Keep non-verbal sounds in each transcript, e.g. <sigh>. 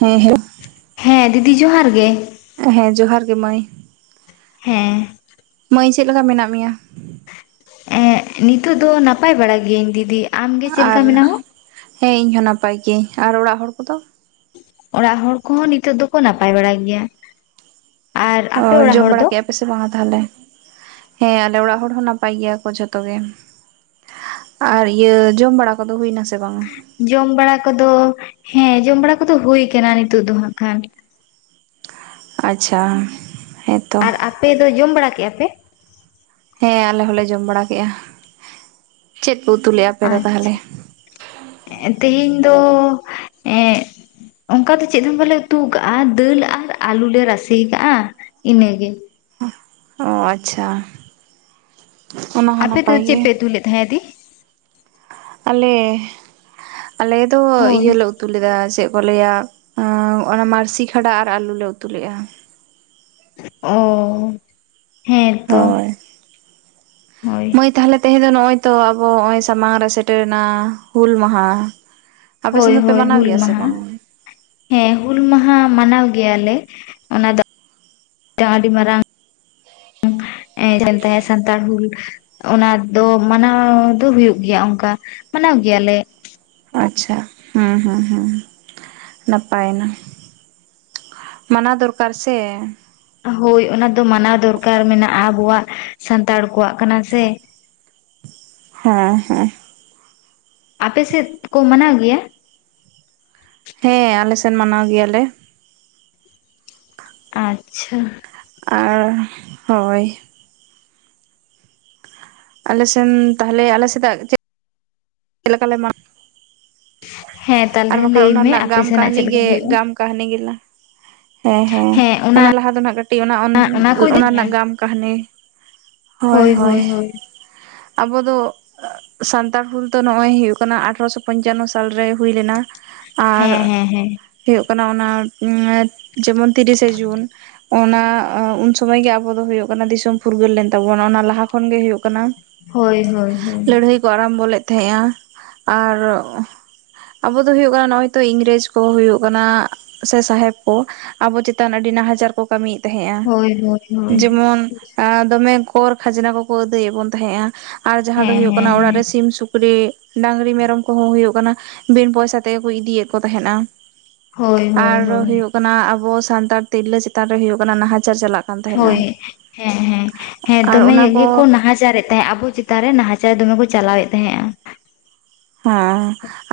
ᱦᱮᱸ ᱦᱮᱞᱳ ᱦᱮᱸ ᱫᱤᱫᱤ ᱡᱚᱦᱟᱨ ᱜᱮ ᱦᱮᱸ ᱡᱚᱦᱟᱨ ᱜᱮ ᱢᱟᱹᱭ ᱦᱮᱸ ᱢᱟᱹᱭ ᱪᱮᱜ ᱞᱮᱠᱟ ᱢᱮᱱᱟᱜ ᱢᱮᱭᱟ ᱱᱤᱛᱳᱜ ᱫᱚ ᱱᱟᱯᱟᱭ ᱵᱟᱲᱟ ᱜᱤᱭᱟᱹᱟᱹᱧ ᱫᱤᱫᱤ ᱟᱢᱜᱮ ᱪᱮᱫ ᱞᱮᱠᱟ ᱟᱨ ᱢᱮᱱᱟᱢᱟ? ᱦᱮᱸ ᱤᱧ ᱦᱚ ᱱᱟᱯᱟᱭ ᱜᱤᱭᱟᱹᱧ ᱟᱨ ᱚᱲᱟᱜ ᱦᱚᱲ ᱠᱚᱫᱚ ᱚᱲᱟᱜ ᱦᱚᱲ ᱠᱚᱦᱚᱸ ᱱᱤᱛᱚᱜ ᱫᱚ ᱠᱚ ᱱᱟᱯᱟᱭ ᱵᱟᱲᱟ ᱜᱮᱭᱟ᱾ ᱟᱨ ᱚᱻ ᱟᱯᱮ ᱚᱲᱟᱜ ᱡᱚᱢ ᱦᱚᱲ ᱫᱚ? ᱵᱟᱲᱟᱟ ᱠᱮᱵ ᱵᱮᱥᱮ ᱵᱟᱝᱟ ᱛᱟᱦᱚᱞᱮ? ᱦᱮᱸ ᱟᱞᱮ ᱚᱲᱟᱜ ᱦᱚᱲ ᱦᱚᱸ ᱱᱟᱯᱟᱭ ᱜᱮᱭᱟ ᱠᱚ ᱡᱷᱚᱛᱚ ᱜᱮ᱾ ᱟᱨ ᱤᱭᱟᱹᱻ ᱡᱚᱢ ᱵᱟᱲᱟ ᱠᱚᱫᱚ ᱦᱩᱭᱱᱟ ᱥᱮ ᱵᱟᱝᱼᱟ? ᱡᱚᱢ ᱵᱟᱲᱟ ᱠᱚᱫᱚ, ᱦᱮᱸ ᱡᱚᱢ ᱵᱟᱲᱟ ᱠᱚᱫᱚ ᱦᱩᱭ ᱠᱟᱱᱟ ᱱᱤᱛᱳᱜ ᱫᱚ ᱦᱟᱸᱜ ᱠᱷᱟᱱ᱾ ᱟᱪᱪᱷᱟᱻ, ᱦᱮᱸᱛ ᱟᱨ ᱟᱯᱮ ᱫᱚ ᱡᱚᱢ ᱵᱟᱲᱟ ᱠᱮᱜ ᱟᱯᱮ? ᱦᱮᱸ ᱟᱞᱮ ᱦᱚᱞᱮ ᱡᱚᱢ ᱵᱟᱲᱟ ᱠᱮᱜᱼᱟ, ᱪᱮᱫ ᱯᱮ ᱩᱛᱩ ᱞᱮᱜ-ᱟ? ᱟᱪᱪᱷᱟ ᱛᱮᱦᱮᱧ ᱫᱚ ᱮᱸᱜ ᱚᱱᱠᱟ ᱫᱚ ᱪᱮᱫ ᱦᱚᱸ ᱵᱟᱞᱮ ᱩᱛᱩ ᱠᱟᱜᱼᱟ ᱫᱟᱹᱞ ᱟᱨ ᱟᱞᱩ ᱞᱮ ᱨᱟᱥᱮ ᱠᱟᱜᱼᱟ ᱤᱱᱟᱹᱜᱮ᱾ ᱚ ᱟᱪᱪᱷᱟ, ᱚᱱᱟ ᱦᱚᱸ ᱟᱯᱮ ᱫᱚ ᱱᱟᱯᱟᱭ ᱜᱮ᱾ ᱪᱮᱫ ᱯᱮ ᱩᱛᱩ ᱞᱮᱫ ᱛᱟᱦᱮᱸᱫ ᱫᱤ? ᱟᱞᱮ ᱟᱞᱮ ᱫᱚ ᱦᱳᱭ ᱤᱭᱟᱹᱞᱮ ᱩᱛᱩ ᱞᱮᱫᱟ ᱪᱮᱫ ᱠᱚ ᱞᱟᱹᱭᱟ ᱟᱸᱻᱚᱱᱟ ᱢᱟᱨᱥᱤ ᱠᱷᱟᱰᱟ ᱟᱨ ᱟᱞᱩ ᱞᱮ ᱩᱛᱩ ᱞᱮᱫᱟ᱾ ᱚᱸᱻ ᱦᱳᱭ ᱦᱳᱭ ᱢᱟᱹᱭ ᱛᱟᱦᱚᱞᱮ ᱛᱮᱦᱮᱱ ᱫᱚ ᱱᱚᱜ ᱚᱭ ᱛᱚ ᱟᱵᱚ ᱦᱚᱜ ᱚᱭ ᱥᱟᱢᱟᱝ ᱨᱮ ᱥᱮᱴᱮᱨᱮᱱᱟ ᱦᱩᱞ ᱢᱟᱦᱟ᱾ ᱟᱯᱮ ᱥᱮᱱ ᱦᱳᱭ ᱫᱚ ᱯᱮ ᱦᱳᱭ ᱢᱟᱱᱟᱣ ᱦᱩᱞ ᱜᱮᱭᱟ ᱥᱮ ᱢᱟᱦᱟ ᱵᱟᱝ? ᱦᱮᱸ, ᱦᱩᱞ ᱢᱟᱦᱟ ᱢᱟᱱᱟᱣ ᱜᱮᱭᱟᱞᱮ, ᱚᱱᱟ ᱫᱚ ᱟᱹᱰᱤ ᱢᱟᱨᱟᱝ ᱮ <unintelligible> ᱥᱟᱱᱛᱟᱲ ᱦᱩᱞ- ᱚᱱᱟ ᱫᱚ ᱢᱟᱱᱟᱣᱻ ᱫᱚ ᱦᱩᱭᱩᱜ ᱜᱮᱭᱟ ᱚᱱᱠᱟ ᱢᱟᱱᱟᱣ ᱜᱮᱭᱟᱞᱮ᱾ ᱟᱪᱪᱷᱟ, ᱦᱩᱸ ᱦᱩᱸ ᱦᱩᱸ, ᱱᱟᱯᱟᱭ ᱮᱱᱟ᱾ ᱢᱟᱱᱟᱣ ᱫᱚᱨᱠᱟᱨ ᱥᱮ᱾ ᱦᱳᱭ, ᱚᱱᱟ ᱫᱚ ᱢᱟᱱᱟᱣ ᱫᱚᱨᱠᱟᱨ ᱢᱮᱱᱟᱜᱼᱟ ᱟᱵᱚᱣᱟᱜ ᱥᱟᱱᱛᱟᱲ ᱠᱚᱣᱟᱜ ᱠᱟᱱᱟ ᱥᱮ᱾ ᱦᱮᱸ, ᱦᱮᱸ᱾ ᱟᱯᱮ ᱥᱮᱫ ᱠᱚ ᱢᱟᱱᱟᱣ ᱜᱮᱭᱟ? ᱦᱮᱸ, ᱟᱞᱮ ᱥᱮᱱ ᱢᱟᱱᱟᱣ ᱜᱮᱭᱟᱞᱮ᱾ ᱟᱪᱪᱷᱟ᱾ ᱟᱨ, ᱦᱳᱭ᱾ ᱟᱞᱮᱥᱮᱱ, ᱛᱟᱦᱚᱞᱮ ᱟᱞᱮᱥᱮᱫᱟᱜ ᱪᱮ ᱞᱮᱠᱟᱞᱮ ᱢᱟᱜ ᱦᱮᱸ ᱟᱨ ᱛᱟᱦᱚᱞᱮ ᱵᱟᱠᱷᱟᱱ ᱞᱟᱹᱭ ᱚᱱᱟ ᱢᱮ ᱨᱮᱱᱟᱜ ᱟᱯᱮ ᱜᱟᱢ ᱥᱮᱱᱟᱜ ᱠᱟᱹᱦᱱᱤ ᱪᱮᱫ ᱞᱮᱠᱟ ᱜᱮ ᱦᱩᱭᱩᱜᱼᱟ ᱜᱟᱢ ᱠᱟᱹᱦᱱᱤ ᱜᱮ ᱞᱟᱝ ᱦᱮᱸ ᱦᱮᱸ, ᱚᱱᱟ ᱞᱟᱦᱟ ᱫᱚ ᱱᱟᱜ ᱠᱟᱹᱴᱤᱡ ᱚᱱ ᱠᱚ ᱤᱫᱤ ᱚᱱᱟ ᱨᱮᱱᱟᱜ ᱜᱟᱢ ᱠᱟᱦᱤᱱᱤ ᱦᱚᱭ, ᱦᱳᱭ ᱦᱚᱭ᱾ ᱦᱳᱭ ᱦᱳᱭ ᱟᱵᱚ ᱫᱚ, ᱥᱟᱱᱛᱟᱲ ᱦᱩᱞ ᱛᱚ ᱱᱚᱜᱚᱭ ᱦᱩᱭᱩᱜ ᱠᱟᱱᱟ ᱟᱴᱷᱨᱚᱥᱚ ᱯᱚᱧᱪᱟᱱᱱᱚ ᱥᱟᱞ ᱨᱮ ᱦᱩᱭ ᱞᱮᱱᱟ ᱟᱨ ᱦᱮᱸ ᱦᱮᱸ ᱦᱮᱸ ᱦᱩᱭᱩᱜ ᱠᱟᱱᱟ ᱚᱱᱟ ᱡᱮᱢᱚᱱ ᱛᱤᱨᱤᱥᱮ ᱡᱩᱱ᱾ ᱚᱱᱟ ᱩᱱ ᱥᱚᱢᱟᱹᱭ ᱜᱮ ᱟᱵᱚ ᱫᱚ ᱦᱩᱭᱩᱜ ᱠᱟᱱᱟ ᱫᱤᱥᱚᱢ ᱯᱷᱩᱨᱜᱟᱹᱞ ᱞᱮᱱ ᱛᱟᱵᱚᱱ ᱚᱱᱟ ᱞᱟᱦᱟ ᱠᱷᱚᱱᱜ ᱜᱮ ᱦᱩᱭᱩᱜᱜ ᱠᱟᱱᱟ ᱦᱳᱭ, ᱦᱳᱭ, ᱦᱳᱭ᱾ ᱞᱟᱹᱲᱦᱟᱹᱭ ᱠᱚ ᱟᱨᱟᱢᱵᱚ ᱞᱮᱫ ᱛᱟᱦᱮᱸᱟ ᱟᱨ ᱟᱵᱚ ᱫᱚ ᱦᱩᱭᱩᱜ ᱠᱟᱱᱟ ᱱᱚᱜ ᱚᱭ ᱛᱚ ᱤᱝᱨᱮᱡᱽ ᱠᱚ ᱦᱩᱭᱩᱜ ᱠᱟᱱᱟ ᱥᱮ ᱥᱟᱦᱮᱵᱽ ᱠᱚ ᱟᱵᱚ ᱪᱮᱛᱟᱱ ᱟᱹᱰᱤ ᱱᱟᱦᱟᱪᱟᱨ ᱠᱚ ᱠᱟᱹᱢᱤᱭᱮᱫ ᱛᱟᱦᱮᱸᱼᱟ, ᱦᱳᱭ ᱦᱳᱭ ᱦᱳᱭ ᱡᱮᱢᱚᱱ ᱫᱚᱢᱮ ᱠᱚᱨ ᱠᱷᱟᱡᱽᱱᱟ ᱠᱚᱠᱚ ᱟᱹᱫᱟᱹᱭᱮᱫ ᱵᱚᱱ ᱛᱟᱦᱮᱸᱜᱼᱟ ᱟᱨ ᱡᱟᱦᱟᱸ ᱫᱚ ᱦᱮᱸ ᱦᱩᱭᱩᱜ ᱦᱮᱸ ᱠᱟᱱᱟ ᱚᱲᱟᱜ ᱦᱮᱸ ᱨᱮ ᱥᱤᱢ ᱥᱩᱠ ᱨᱤ ᱰᱟᱝᱨᱤ ᱢᱮᱨᱚᱢ ᱠᱚᱦᱚᱸ ᱦᱩᱭᱩᱜ ᱠᱟᱱᱟ, ᱵᱤᱱ ᱯᱚᱭᱥᱟ ᱛᱮᱜᱮ ᱠᱚ ᱤᱫᱤᱭᱮ ᱠᱚ ᱛᱟᱦᱮᱸᱫᱼᱟ᱾ ᱦᱳᱭ ᱟᱨ ᱦᱳᱭ ᱦᱳᱭ ᱦᱩᱭᱩᱜ ᱠᱟᱱᱟ ᱟᱵᱚ ᱥᱟᱱᱛᱟᱲ ᱛᱤᱨᱞᱟᱹ ᱪᱮᱛᱟᱱ ᱨᱮ ᱦᱩᱭᱩᱜ ᱠᱟᱱᱟ ᱱᱟᱦᱟᱪᱟᱨ ᱪᱟᱞᱟᱜ ᱠᱟᱱ ᱛᱟᱦᱮᱸᱱᱟ ᱦᱳᱭ ᱦᱮᱸ ᱦᱮᱸ ᱦᱮᱸ ᱟᱨ ᱫᱚᱢᱮ ᱚᱱᱟ ᱧᱟᱜ ᱜᱮ ᱠᱚ ᱱᱟᱦᱟᱪᱟᱨᱮᱫ ᱛᱮ ᱟᱵᱚ ᱪᱮᱛᱟᱱ ᱨᱮ ᱱᱟᱦᱟᱪᱟᱨ ᱫᱚᱢᱮ ᱠᱚ ᱪᱟᱞᱟᱣᱮᱫ ᱛᱟᱦᱮᱸᱜᱼᱟ᱾ ᱦᱮᱸ,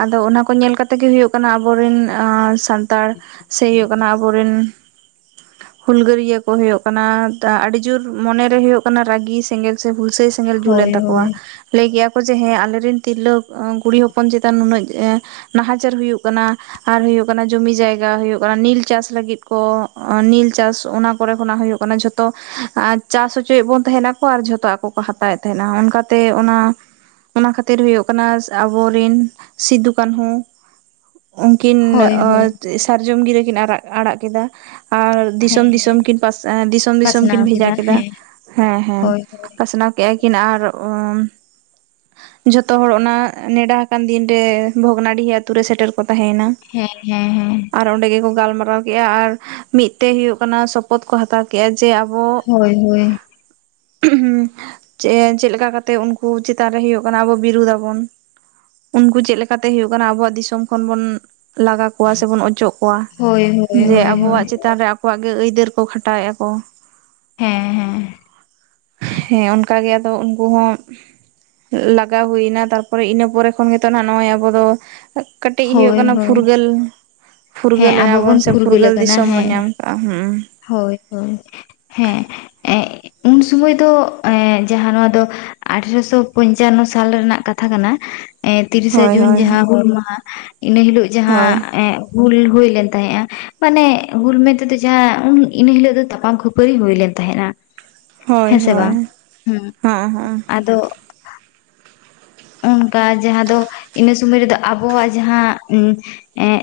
ᱟᱫᱚ ᱚᱱᱟ ᱠᱚ ᱧᱮᱞ ᱠᱟᱛᱮᱜ ᱜᱮ ᱦᱩᱭᱩᱜ ᱠᱟᱱᱟ ᱟᱵᱚᱨᱮᱱ ᱥᱟᱱᱛᱟᱲ ᱥᱮ ᱦᱩᱭᱩᱜ ᱠᱟᱱᱟ ᱟᱵᱚ ᱨᱮᱱ ᱦᱩᱞᱜᱟᱹᱨᱭᱟᱹ ᱠᱚ ᱦᱩᱭᱩᱜ ᱠᱟᱱᱟ ᱟᱹᱰᱤ ᱡᱳᱨ ᱢᱚᱱᱮᱨᱮ ᱦᱳᱭᱜ ᱠᱟᱱᱟ ᱨᱟᱹᱜᱤ ᱥᱮᱸᱜᱮᱞ ᱥᱮ ᱦᱩᱞᱥᱟᱹᱭ ᱥᱮᱸ ᱥᱮᱸᱜᱮᱞ ᱡᱩᱞ ᱮᱱ ᱦᱳᱭ ᱦᱳᱭ ᱛᱟᱠᱚᱣᱟ ᱞᱟᱹᱭ ᱠᱮᱭᱟ ᱠᱚ ᱡᱮ ᱦᱮᱸ ᱟᱞᱮᱨᱮᱱ ᱛᱤᱨᱞᱟᱹ ᱠᱩᱲᱤ ᱦᱚᱯᱚᱱ ᱪᱮᱛᱟᱱ ᱱᱩᱱᱟᱹᱜ ᱱᱟᱦᱟᱪᱟᱨ ᱦᱩᱭᱩᱜ ᱠᱟᱱᱟ ᱟᱨ ᱦᱩᱭᱩᱜ ᱠᱟᱱᱟ ᱡᱩᱢᱤ ᱡᱟᱭᱜᱟ ᱦᱩᱭᱩᱜ ᱠᱟᱱᱟ ᱱᱤᱞ ᱪᱟᱥ ᱞᱟᱹᱜᱤᱫ ᱠᱚ ᱱᱤᱞ ᱪᱟᱥ ᱚᱱᱟ ᱠᱚᱨᱮ ᱠᱷᱚᱱᱟᱜ ᱦᱩᱭᱩᱜ ᱠᱟᱱᱟ ᱡᱚᱛᱚ ᱛᱚ ᱪᱟᱥ ᱚᱪᱚᱭᱮᱫ ᱵᱚᱱ ᱛᱟᱸᱦᱮᱱᱟᱠᱚ ᱟᱨ ᱡᱷᱚᱛᱚ ᱟᱠᱚ ᱠᱚ ᱦᱟᱛᱟᱣᱮᱫ ᱛᱟᱦᱮᱸᱱᱟ ᱚᱱᱠᱟᱛᱮ ᱚᱱᱟ, ᱚᱱᱟ ᱠᱷᱟᱹᱛᱤᱨ ᱦᱩᱭᱩᱜ, ᱟᱵᱚᱨᱮᱱ ᱥᱤᱫᱩ ᱠᱟᱹᱱᱦᱩ ᱩᱱᱠᱤᱱ ᱦᱳᱭ ᱦᱳᱭ ᱥᱟᱨᱡᱚᱢ ᱜᱤᱨᱟᱹ ᱠᱤᱱ ᱟᱨᱟᱜ ᱟᱲᱟᱜ ᱠᱮᱫᱟ ᱟᱨ ᱦᱮᱸ ᱫᱤᱥᱚᱢ ᱫᱤᱥᱚᱢ ᱦᱮᱸ ᱠᱤᱱ ᱯᱟᱥ ᱫᱤᱥᱚᱢ ᱫᱤᱥᱚᱢ ᱠᱤᱱ ᱯᱟᱥᱱᱟᱣ ᱵᱷᱮᱡᱟ ᱠᱮᱫᱟ ᱦᱮᱸ ᱦᱮᱸ ᱦᱮᱸ ᱦᱳᱭ ᱦᱳᱭ ᱯᱟᱥᱱᱟᱣ ᱠᱮᱫᱼᱟ ᱠᱤᱱ ᱟᱨ ᱩᱱ ᱡᱚᱛᱚ ᱦᱚᱲ ᱚᱱᱟ ᱱᱮᱸᱰᱟ ᱟᱠᱟᱱ ᱫᱤᱱ ᱨᱮ ᱵᱷᱚᱜᱽᱱᱟᱰᱤ ᱟᱛᱳ ᱨᱮ ᱥᱮᱴᱮᱨ ᱠᱚ ᱛᱟᱦᱮᱸᱭᱮᱱᱟ ᱦᱮᱸ ᱦᱮᱸ ᱦᱮᱸ ᱟᱨ ᱚᱸᱰᱮ ᱜᱮᱠᱚ ᱜᱟᱞᱢᱟᱨᱟᱣ ᱠᱮᱫᱼᱟ ᱟᱨ ᱢᱤᱫ ᱛᱮ ᱦᱩᱭᱩᱜ ᱠᱟᱱᱟ ᱥᱚᱯᱚᱫᱷ ᱠᱚ ᱦᱟᱛᱟᱣ ᱠᱮᱜᱼᱟ ᱡᱮ ᱟᱵᱚ ᱦᱳᱭ ᱦᱳᱭ ᱪᱮᱫ ᱞᱮᱠᱟ ᱠᱟᱛᱮᱜ ᱩᱱᱠᱩ ᱪᱮᱛᱟᱱ ᱨᱮ ᱦᱩᱭᱩᱜ ᱠᱟᱱᱟ ᱟᱵᱚ ᱵᱤᱨᱳᱫᱽ ᱟᱵᱚᱱ ᱩᱱᱠᱩ ᱪᱮᱫ ᱞᱮᱠᱟ ᱛᱮ ᱦᱳᱭᱩᱜ ᱠᱟᱱᱟ ᱟᱵᱚᱣᱟᱜ ᱫᱤᱥᱚᱢ ᱠᱷᱚᱱ ᱵᱩᱱ ᱞᱟᱜᱟ ᱠᱚᱣᱟ ᱥᱮᱵᱚᱱ ᱚᱪᱚᱜ ᱠᱚᱣᱟ ᱦᱳᱭ ᱦᱳᱭ ᱡᱮ ᱦᱳᱭ ᱦᱳᱭ ᱟᱵᱚᱣᱟᱜ ᱪᱮᱛᱟᱱ ᱨᱮ ᱟᱠᱚᱣᱟᱜ ᱜᱮ ᱟᱹᱭᱫᱟᱹᱨ ᱠᱚ ᱠᱷᱟᱴᱟᱣᱮᱫᱼᱟ ᱠᱚ ᱦᱮᱸ ᱦᱮᱸ ᱦᱮᱸ ᱚᱱᱠᱟᱜᱮ ᱟᱫᱚ ᱩᱱᱠᱩ ᱦᱚᱸ ᱞᱟᱠ ᱜᱟ ᱦᱩᱭᱮᱱᱟ ᱛᱟᱨᱯᱚᱨᱮ ᱤᱱᱟᱹ ᱯᱚᱨᱮ ᱠᱷᱚᱱ ᱜᱮᱛᱚ ᱱᱚᱜᱼᱚᱭ ᱟᱵᱚ ᱫᱚ ᱠᱟᱹᱴᱤᱡ ᱦᱩᱭᱩᱜ ᱦᱳᱭ ᱠᱟᱱᱟ ᱦᱳᱭ ᱯᱷᱩᱨᱜᱟᱹᱞ ᱦᱮᱸ ᱯᱷᱩᱨᱜᱟᱹᱞ ᱮᱱᱟ ᱟᱵᱚ ᱵᱚᱱ ᱥᱮ ᱯᱷᱩᱨᱜᱟᱹᱞ ᱟᱠᱟᱱᱟ ᱫᱤᱥᱚᱢ ᱵᱚᱱ ᱦᱮᱸ ᱧᱟᱢ ᱠᱟᱜᱼᱟ ᱦᱩᱜᱩᱸᱻ ᱦᱳᱭ ᱦᱳᱭ ᱦᱮᱸ ᱩᱱ ᱥᱚᱢᱚᱭ ᱫᱚ ᱡᱟᱦᱟᱸ ᱱᱚᱣᱟ ᱫᱚ, ᱟᱴᱷᱨᱚᱥᱚ ᱯᱚᱧᱪᱟᱱᱱᱚ ᱥᱟᱞ ᱨᱮᱱᱟᱜ ᱠᱟᱛᱷᱟ ᱠᱟᱱᱟ ᱮᱸ ᱛᱤᱨᱤᱥᱟ ᱦᱳᱭ ᱡᱩᱱ ᱦᱳᱭ ᱡᱟᱦᱟᱸ ᱦᱩᱞ ᱢᱟᱦᱟᱸ ᱤᱱᱟᱹ ᱦᱤᱞᱚᱜ ᱡᱟᱦᱟᱸ ᱦᱳᱭ ᱮᱸ ᱦᱩᱞ ᱦᱩᱭᱞᱮᱱ ᱛᱟᱦᱮᱸᱜᱼᱟ ᱢᱟᱱᱮ ᱦᱩᱞ ᱢᱮᱱ ᱛᱮᱫᱚ ᱡᱟᱦᱟᱸ ᱩᱱ ᱤᱱᱟᱹ ᱦᱤᱞᱚᱜ ᱫᱚ ᱛᱟᱯᱟᱢ ᱠᱷᱟᱹᱯᱟᱹᱨᱤ ᱦᱩᱭ ᱞᱮᱱ ᱛᱟᱦᱮᱸᱫᱼᱟ ᱦᱳᱭ ᱦᱮᱸ ᱥᱮ ᱦᱳᱭ ᱵᱟᱝ ᱦᱩᱸ ᱦᱚᱸ ᱦᱚᱸ ᱟᱫᱚ ᱚᱱᱠᱟ ᱡᱟᱦᱟᱸ ᱫᱚ ᱤᱱᱟᱹ ᱥᱚᱢᱚᱭ ᱨᱮᱫᱚ ᱟᱵᱚᱣᱟᱜ ᱡᱟᱦᱟᱸ ᱮᱜ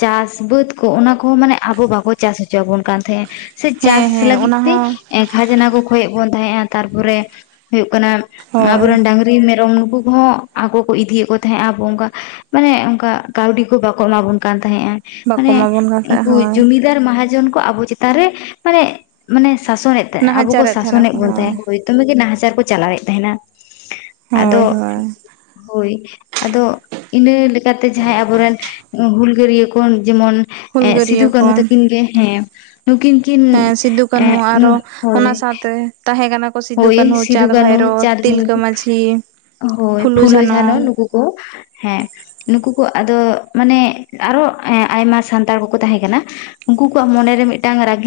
ᱪᱟᱥ ᱵᱟᱹᱫᱽ ᱠᱚ ᱚᱱᱟ ᱠᱚᱦᱚᱸ ᱢᱟᱱᱮ ᱟᱵᱚ ᱵᱟᱠᱚ ᱪᱟᱥ ᱚᱪᱚᱣᱟᱵᱚᱱ ᱠᱟᱱ ᱛᱟᱦᱮᱸᱜ ᱥᱮ ᱦᱮᱸ ᱪᱟᱥ ᱦᱮᱸ ᱞᱟᱹᱜᱤᱫ ᱚᱱᱟ ᱛᱮ ᱦᱚᱸ ᱮ ᱠᱷᱟᱡᱽᱱᱟ ᱠᱚ ᱠᱚᱭᱮᱜ ᱵᱚᱱ ᱛᱟᱦᱮᱸᱜ-ᱟ ᱛᱟᱨᱯᱚᱨᱮ ᱦᱩᱭᱩᱜ ᱠᱟᱱᱟ ᱦᱳᱭ ᱟᱵᱚᱨᱮᱱ ᱰᱟᱝᱨᱤ ᱢᱮᱨᱚᱢ ᱱᱩᱠᱩ ᱠᱚᱦᱚᱸ ᱟᱠᱚ ᱠᱚ ᱤᱫᱤᱭᱮᱫ ᱠᱚ ᱛᱟᱦᱮᱸᱜᱼᱟ ᱟᱵᱚ ᱚᱱᱠᱟ ᱢᱟᱱᱮ ᱚᱱᱠᱟ ᱠᱟᱹᱣᱰᱤ ᱠᱚ ᱵᱟᱠᱚ ᱮᱢᱟ ᱵᱚᱱ ᱠᱟᱱ ᱛᱟᱦᱮᱸᱜᱼᱟ ᱵᱟᱠᱚ ᱢᱟᱱᱮ ᱮᱢᱟᱵᱚᱱ ᱠᱟᱱ ᱛᱟᱦᱮᱸᱫ ᱩᱱᱠᱩ ᱦᱳᱭ ᱡᱚᱢᱤ ᱫᱟᱹᱨ ᱢᱟᱦᱟᱡᱚᱱ ᱠᱚ ᱟᱵᱚ ᱪᱮᱛᱟᱱ ᱨᱮ ᱢᱟᱱᱮ ᱢᱟᱱᱮ ᱥᱟᱥᱚᱱᱮᱫ ᱟᱵᱚ ᱠᱚ ᱱᱟᱦᱟᱪᱟᱨᱮᱫ ᱥᱟᱥᱚᱱᱮᱫ ᱛᱟᱦᱮᱱᱟᱠᱚ ᱵᱚᱱ ᱛᱟᱦᱮᱸᱫ ᱦᱳᱭ ᱫᱚᱢᱮ ᱜᱮ ᱱᱟᱦᱟᱪᱟᱨ ᱠᱚ ᱪᱟᱞᱟᱣᱮᱫ ᱛᱟᱦᱮᱸᱱᱟ ᱦᱳᱭ ᱟᱫᱚ ᱦᱳᱭ ᱦᱳᱭ ᱟᱫᱚ ᱤᱱᱟᱹ ᱞᱮᱠᱟᱛᱮ ᱡᱟᱦᱟᱸᱭ ᱟᱵᱚᱨᱮᱱ ᱦᱩᱞᱜᱟᱹᱨᱤᱭᱟᱹ ᱠᱚ ᱡᱮᱢᱚᱱ ᱥᱤᱫᱩ ᱦᱩᱞᱜᱟᱹᱨᱭᱟᱹ ᱠᱟᱹᱱᱦᱩ ᱠᱚ ᱛᱟᱹᱠᱤᱱ ᱜᱮ ᱦᱮᱸ ᱱᱩᱠᱤᱱ ᱠᱤᱱ ᱦᱮᱸ ᱥᱤᱫᱩ ᱮ ᱠᱟᱹᱱᱦᱩ ᱟᱨᱚ ᱦᱳᱭ ᱚᱱᱟ ᱥᱟᱶᱛᱮ ᱛᱟᱦᱮᱸ ᱠᱟᱱᱟ ᱠᱚ ᱥᱤᱫᱩ ᱦᱳᱭ ᱠᱟᱹᱱᱦᱩ ᱥᱤᱫᱩ ᱪᱟᱸᱫᱽ ᱠᱟᱹᱦᱱᱩ ᱵᱷᱟᱭᱨᱳ ᱪᱟᱸᱫᱽ ᱵᱷᱟᱭᱨᱚ ᱛᱤᱞᱠᱟᱹ ᱢᱟᱹᱡᱷᱤ ᱦᱳᱭ ᱯᱷᱩᱞᱩ ᱯᱷᱩᱞᱳ ᱡᱷᱟᱱᱚ ᱡᱷᱟᱱᱳ ᱱᱩᱠᱩ ᱠᱚ ᱦᱮᱸ ᱱᱩᱠᱩ ᱠᱚ ᱟᱫᱚ ᱢᱟᱱᱮ ᱟᱨᱚ ᱟᱭᱢᱟ ᱥᱟᱱᱛᱟᱲ ᱠᱚᱠᱚ ᱛᱟᱦᱮᱸ ᱠᱟᱱᱟ ᱾ ᱩᱱᱠᱩ ᱠᱚᱣᱟᱜ ᱢᱚᱱᱮᱨᱮ ᱢᱤᱫᱴᱟᱝ ᱨᱟᱹᱜᱤ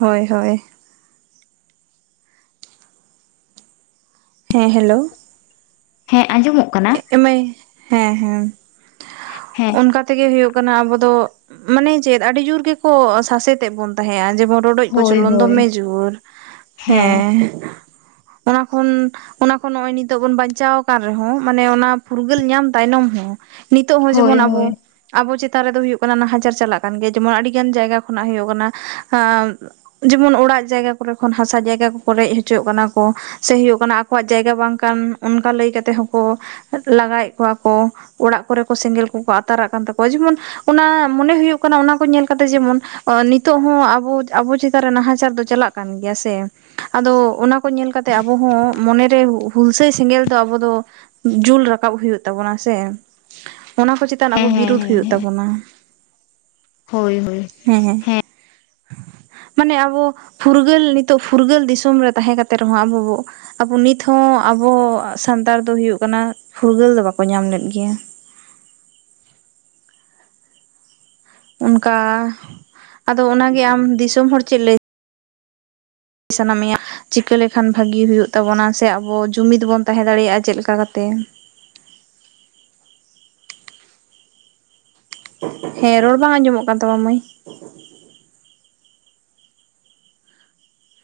ᱦᱳᱭ ᱦᱳᱭ ᱦᱮᱸ ᱦᱮᱞᱳ ᱦᱮᱸ ᱟᱸᱡᱚᱢᱚᱜ ᱠᱟᱱᱟ ᱮᱢᱟᱭ ᱦᱮᱸ ᱦᱮᱸ ᱦᱮᱸ ᱚᱱᱠᱟ ᱛᱮᱜᱮ ᱦᱩᱭᱩᱜ ᱠᱟᱱᱟ ᱟᱵᱚ ᱫᱚ ᱢᱟᱱᱮ ᱪᱮᱫ ᱟᱹᱰᱤ ᱡᱩᱨ ᱜᱮᱠᱚ ᱥᱟᱥᱮᱛ-ᱮᱫ ᱵᱚᱱ ᱛᱟᱦᱮᱸᱫᱼᱟ ᱡᱮᱢᱚᱱ ᱨᱚᱰᱚᱡ ᱦᱳᱭ ᱠᱚᱪᱚᱞᱚᱱ ᱦᱳᱭ ᱫᱚᱢᱮ ᱡᱳᱨ ᱦᱮᱸ ᱚᱱᱟ ᱠᱷᱚᱱ ᱚᱱᱟ ᱠᱷᱚᱱ ᱱᱚᱜᱼᱚᱭ ᱱᱤᱛᱚᱜ ᱵᱚᱱ ᱵᱟᱧᱪᱟᱣ ᱟᱠᱟᱱ ᱨᱮᱦᱚᱸ ᱢᱟᱱᱮ ᱚᱱᱟ ᱯᱷᱩᱨᱜᱟᱹᱞ ᱧᱟᱢ ᱛᱟᱭᱱᱚᱢ ᱦᱚᱸ ᱱᱤᱛᱚᱜ ᱦᱚᱸ ᱦᱳᱭ ᱡᱮᱢᱚᱱ ᱟᱵᱚ ᱦᱳᱭ ᱟᱵᱚ ᱪᱮᱛᱟᱱ ᱨᱮᱫᱚ ᱦᱩᱭᱩᱜ ᱠᱟᱱᱟ ᱱᱟᱦᱟᱪᱟᱨ ᱪᱟᱞᱟᱜ ᱠᱟᱱ ᱜᱮᱭᱟ ᱡᱮᱢᱚᱱ ᱟᱹᱰᱤ ᱜᱟᱱ ᱡᱟᱭᱜᱟ ᱠᱷᱚᱱᱟᱜ ᱦᱩᱭᱩᱜ ᱠᱟᱱᱟ ᱟᱻ ᱡᱮᱢᱚᱱ ᱚᱲᱟᱜ ᱡᱟᱭᱜᱟ ᱠᱚᱨᱮ ᱠᱷᱚᱱ ᱦᱟᱥᱟ ᱡᱟᱭᱜᱟ ᱠᱚ ᱨᱮᱡ ᱦᱚᱪᱚᱜ ᱠᱟᱱᱟ ᱠᱚ ᱥᱮ ᱦᱳᱭᱳᱜ ᱠᱟᱱᱟ ᱟᱠᱚᱣᱟᱜ ᱡᱟᱭᱜᱟ ᱵᱟᱝ ᱠᱟᱱ ᱚᱱᱠᱟ ᱞᱟᱹᱭ ᱠᱟᱛᱮᱫ ᱦᱚᱸ ᱠᱚ ᱞᱟᱜᱟᱭᱮᱫ ᱠᱚᱣᱟ ᱠᱚ ᱚᱲᱟᱜ ᱠᱚᱨᱮ ᱠᱚ ᱥᱮᱸᱜᱮᱞ ᱠᱚᱼᱠᱚ ᱟᱛᱟᱨᱟᱜ ᱠᱟᱱ ᱛᱟᱠᱚᱣᱟ ᱡᱮᱢᱚᱱ ᱚᱱᱟ ᱢᱚᱱᱮ ᱦᱩᱭᱩᱜ ᱠᱟᱱᱟ ᱚᱱᱟ ᱠᱚ ᱧᱮᱞ ᱠᱟᱛᱮᱜ ᱡᱮᱢᱚᱱ ᱱᱤᱛᱚᱜ ᱦᱚᱸ ᱟᱵᱚ, ᱟᱵᱚ ᱪᱮᱛᱟᱱ ᱨᱮ ᱱᱟᱦᱟᱪᱟᱨ ᱫᱚ ᱪᱟᱞᱟᱜ ᱠᱟᱱ ᱜᱮᱭᱟ ᱥᱮ ᱟᱫᱚ ᱚᱱᱟ ᱠᱚ ᱧᱮᱞ ᱠᱟᱛᱮᱜ ᱟᱵᱚ ᱦᱚᱸ ᱢᱚᱱᱮ ᱨᱮ ᱦᱩᱞᱥᱟᱹᱭ ᱥᱮᱸᱜᱮᱞ ᱫᱚ ᱟᱵᱚ ᱫᱚ ᱡᱩᱞ ᱨᱟᱠᱟᱵ ᱦᱩᱭᱩᱜ ᱛᱟᱵᱚᱱᱟ ᱥᱮ ᱚᱱᱟ ᱠᱚ ᱪᱮᱛᱟᱱ ᱟᱵᱚ ᱦᱮᱸ ᱦᱮᱸ ᱵᱤᱨᱩᱫᱽ ᱦᱩᱭᱩᱜ ᱦᱮᱸ ᱛᱟᱵᱚᱱᱟ ᱾ ᱦᱳᱭ ᱦᱳᱭ ᱦᱮᱸ ᱦᱮᱸ ᱢᱟᱱᱮ ᱟᱵᱚ ᱯᱷᱩᱨᱜᱟᱹᱞ ᱱᱤᱛᱟᱹᱜ ᱯᱷᱩᱨᱜᱟᱹᱞ ᱫᱤᱥᱚᱢ ᱨᱮ ᱛᱟᱦᱮᱸ ᱠᱟᱛᱮ ᱨᱮᱦᱚᱸ ᱟᱵᱚ ᱵᱚ ᱟᱵᱚ ᱱᱤᱛ ᱦᱚᱸ ᱟᱵᱚ ᱥᱟᱱᱛᱟᱲ ᱫᱚ ᱦᱳᱭᱳᱜ ᱠᱟᱱᱟ ᱯᱷᱩᱨᱜᱟᱹᱞ ᱫᱚ ᱵᱟᱠᱚ ᱧᱟᱢ ᱞᱮᱫ ᱜᱮᱭᱟ ᱾ ᱚᱱᱠᱟ ᱟᱫᱚ ᱚᱱᱟ ᱜᱮ ᱟᱢ ᱫᱤᱥᱚᱢ ᱦᱚᱲ ᱪᱮᱫ ᱞᱟᱹᱭ ᱥᱟᱱᱟᱢᱮᱭᱟ ᱪᱤᱠᱟᱹ ᱞᱮᱠᱷᱟᱱ ᱵᱷᱟᱜᱤ ᱦᱩᱭᱩᱜ ᱛᱟᱵᱚᱱᱟ ᱥᱮ ᱟᱵᱚ ᱡᱩᱢᱤᱫ ᱵᱚᱱ ᱛᱟᱦᱮᱸ ᱫᱟᱲᱮᱭᱟᱜᱼᱟ ᱪᱮᱫᱞᱮᱠᱟ ᱠᱟᱛᱮ ᱦᱮᱸ ᱨᱚᱲ ᱵᱟᱝ ᱟᱸᱡᱚᱢᱚᱜ ᱠᱟᱱ ᱛᱟᱢᱟ ᱢᱟᱹᱭ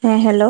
ᱦᱮᱸ ᱦᱮᱞᱳ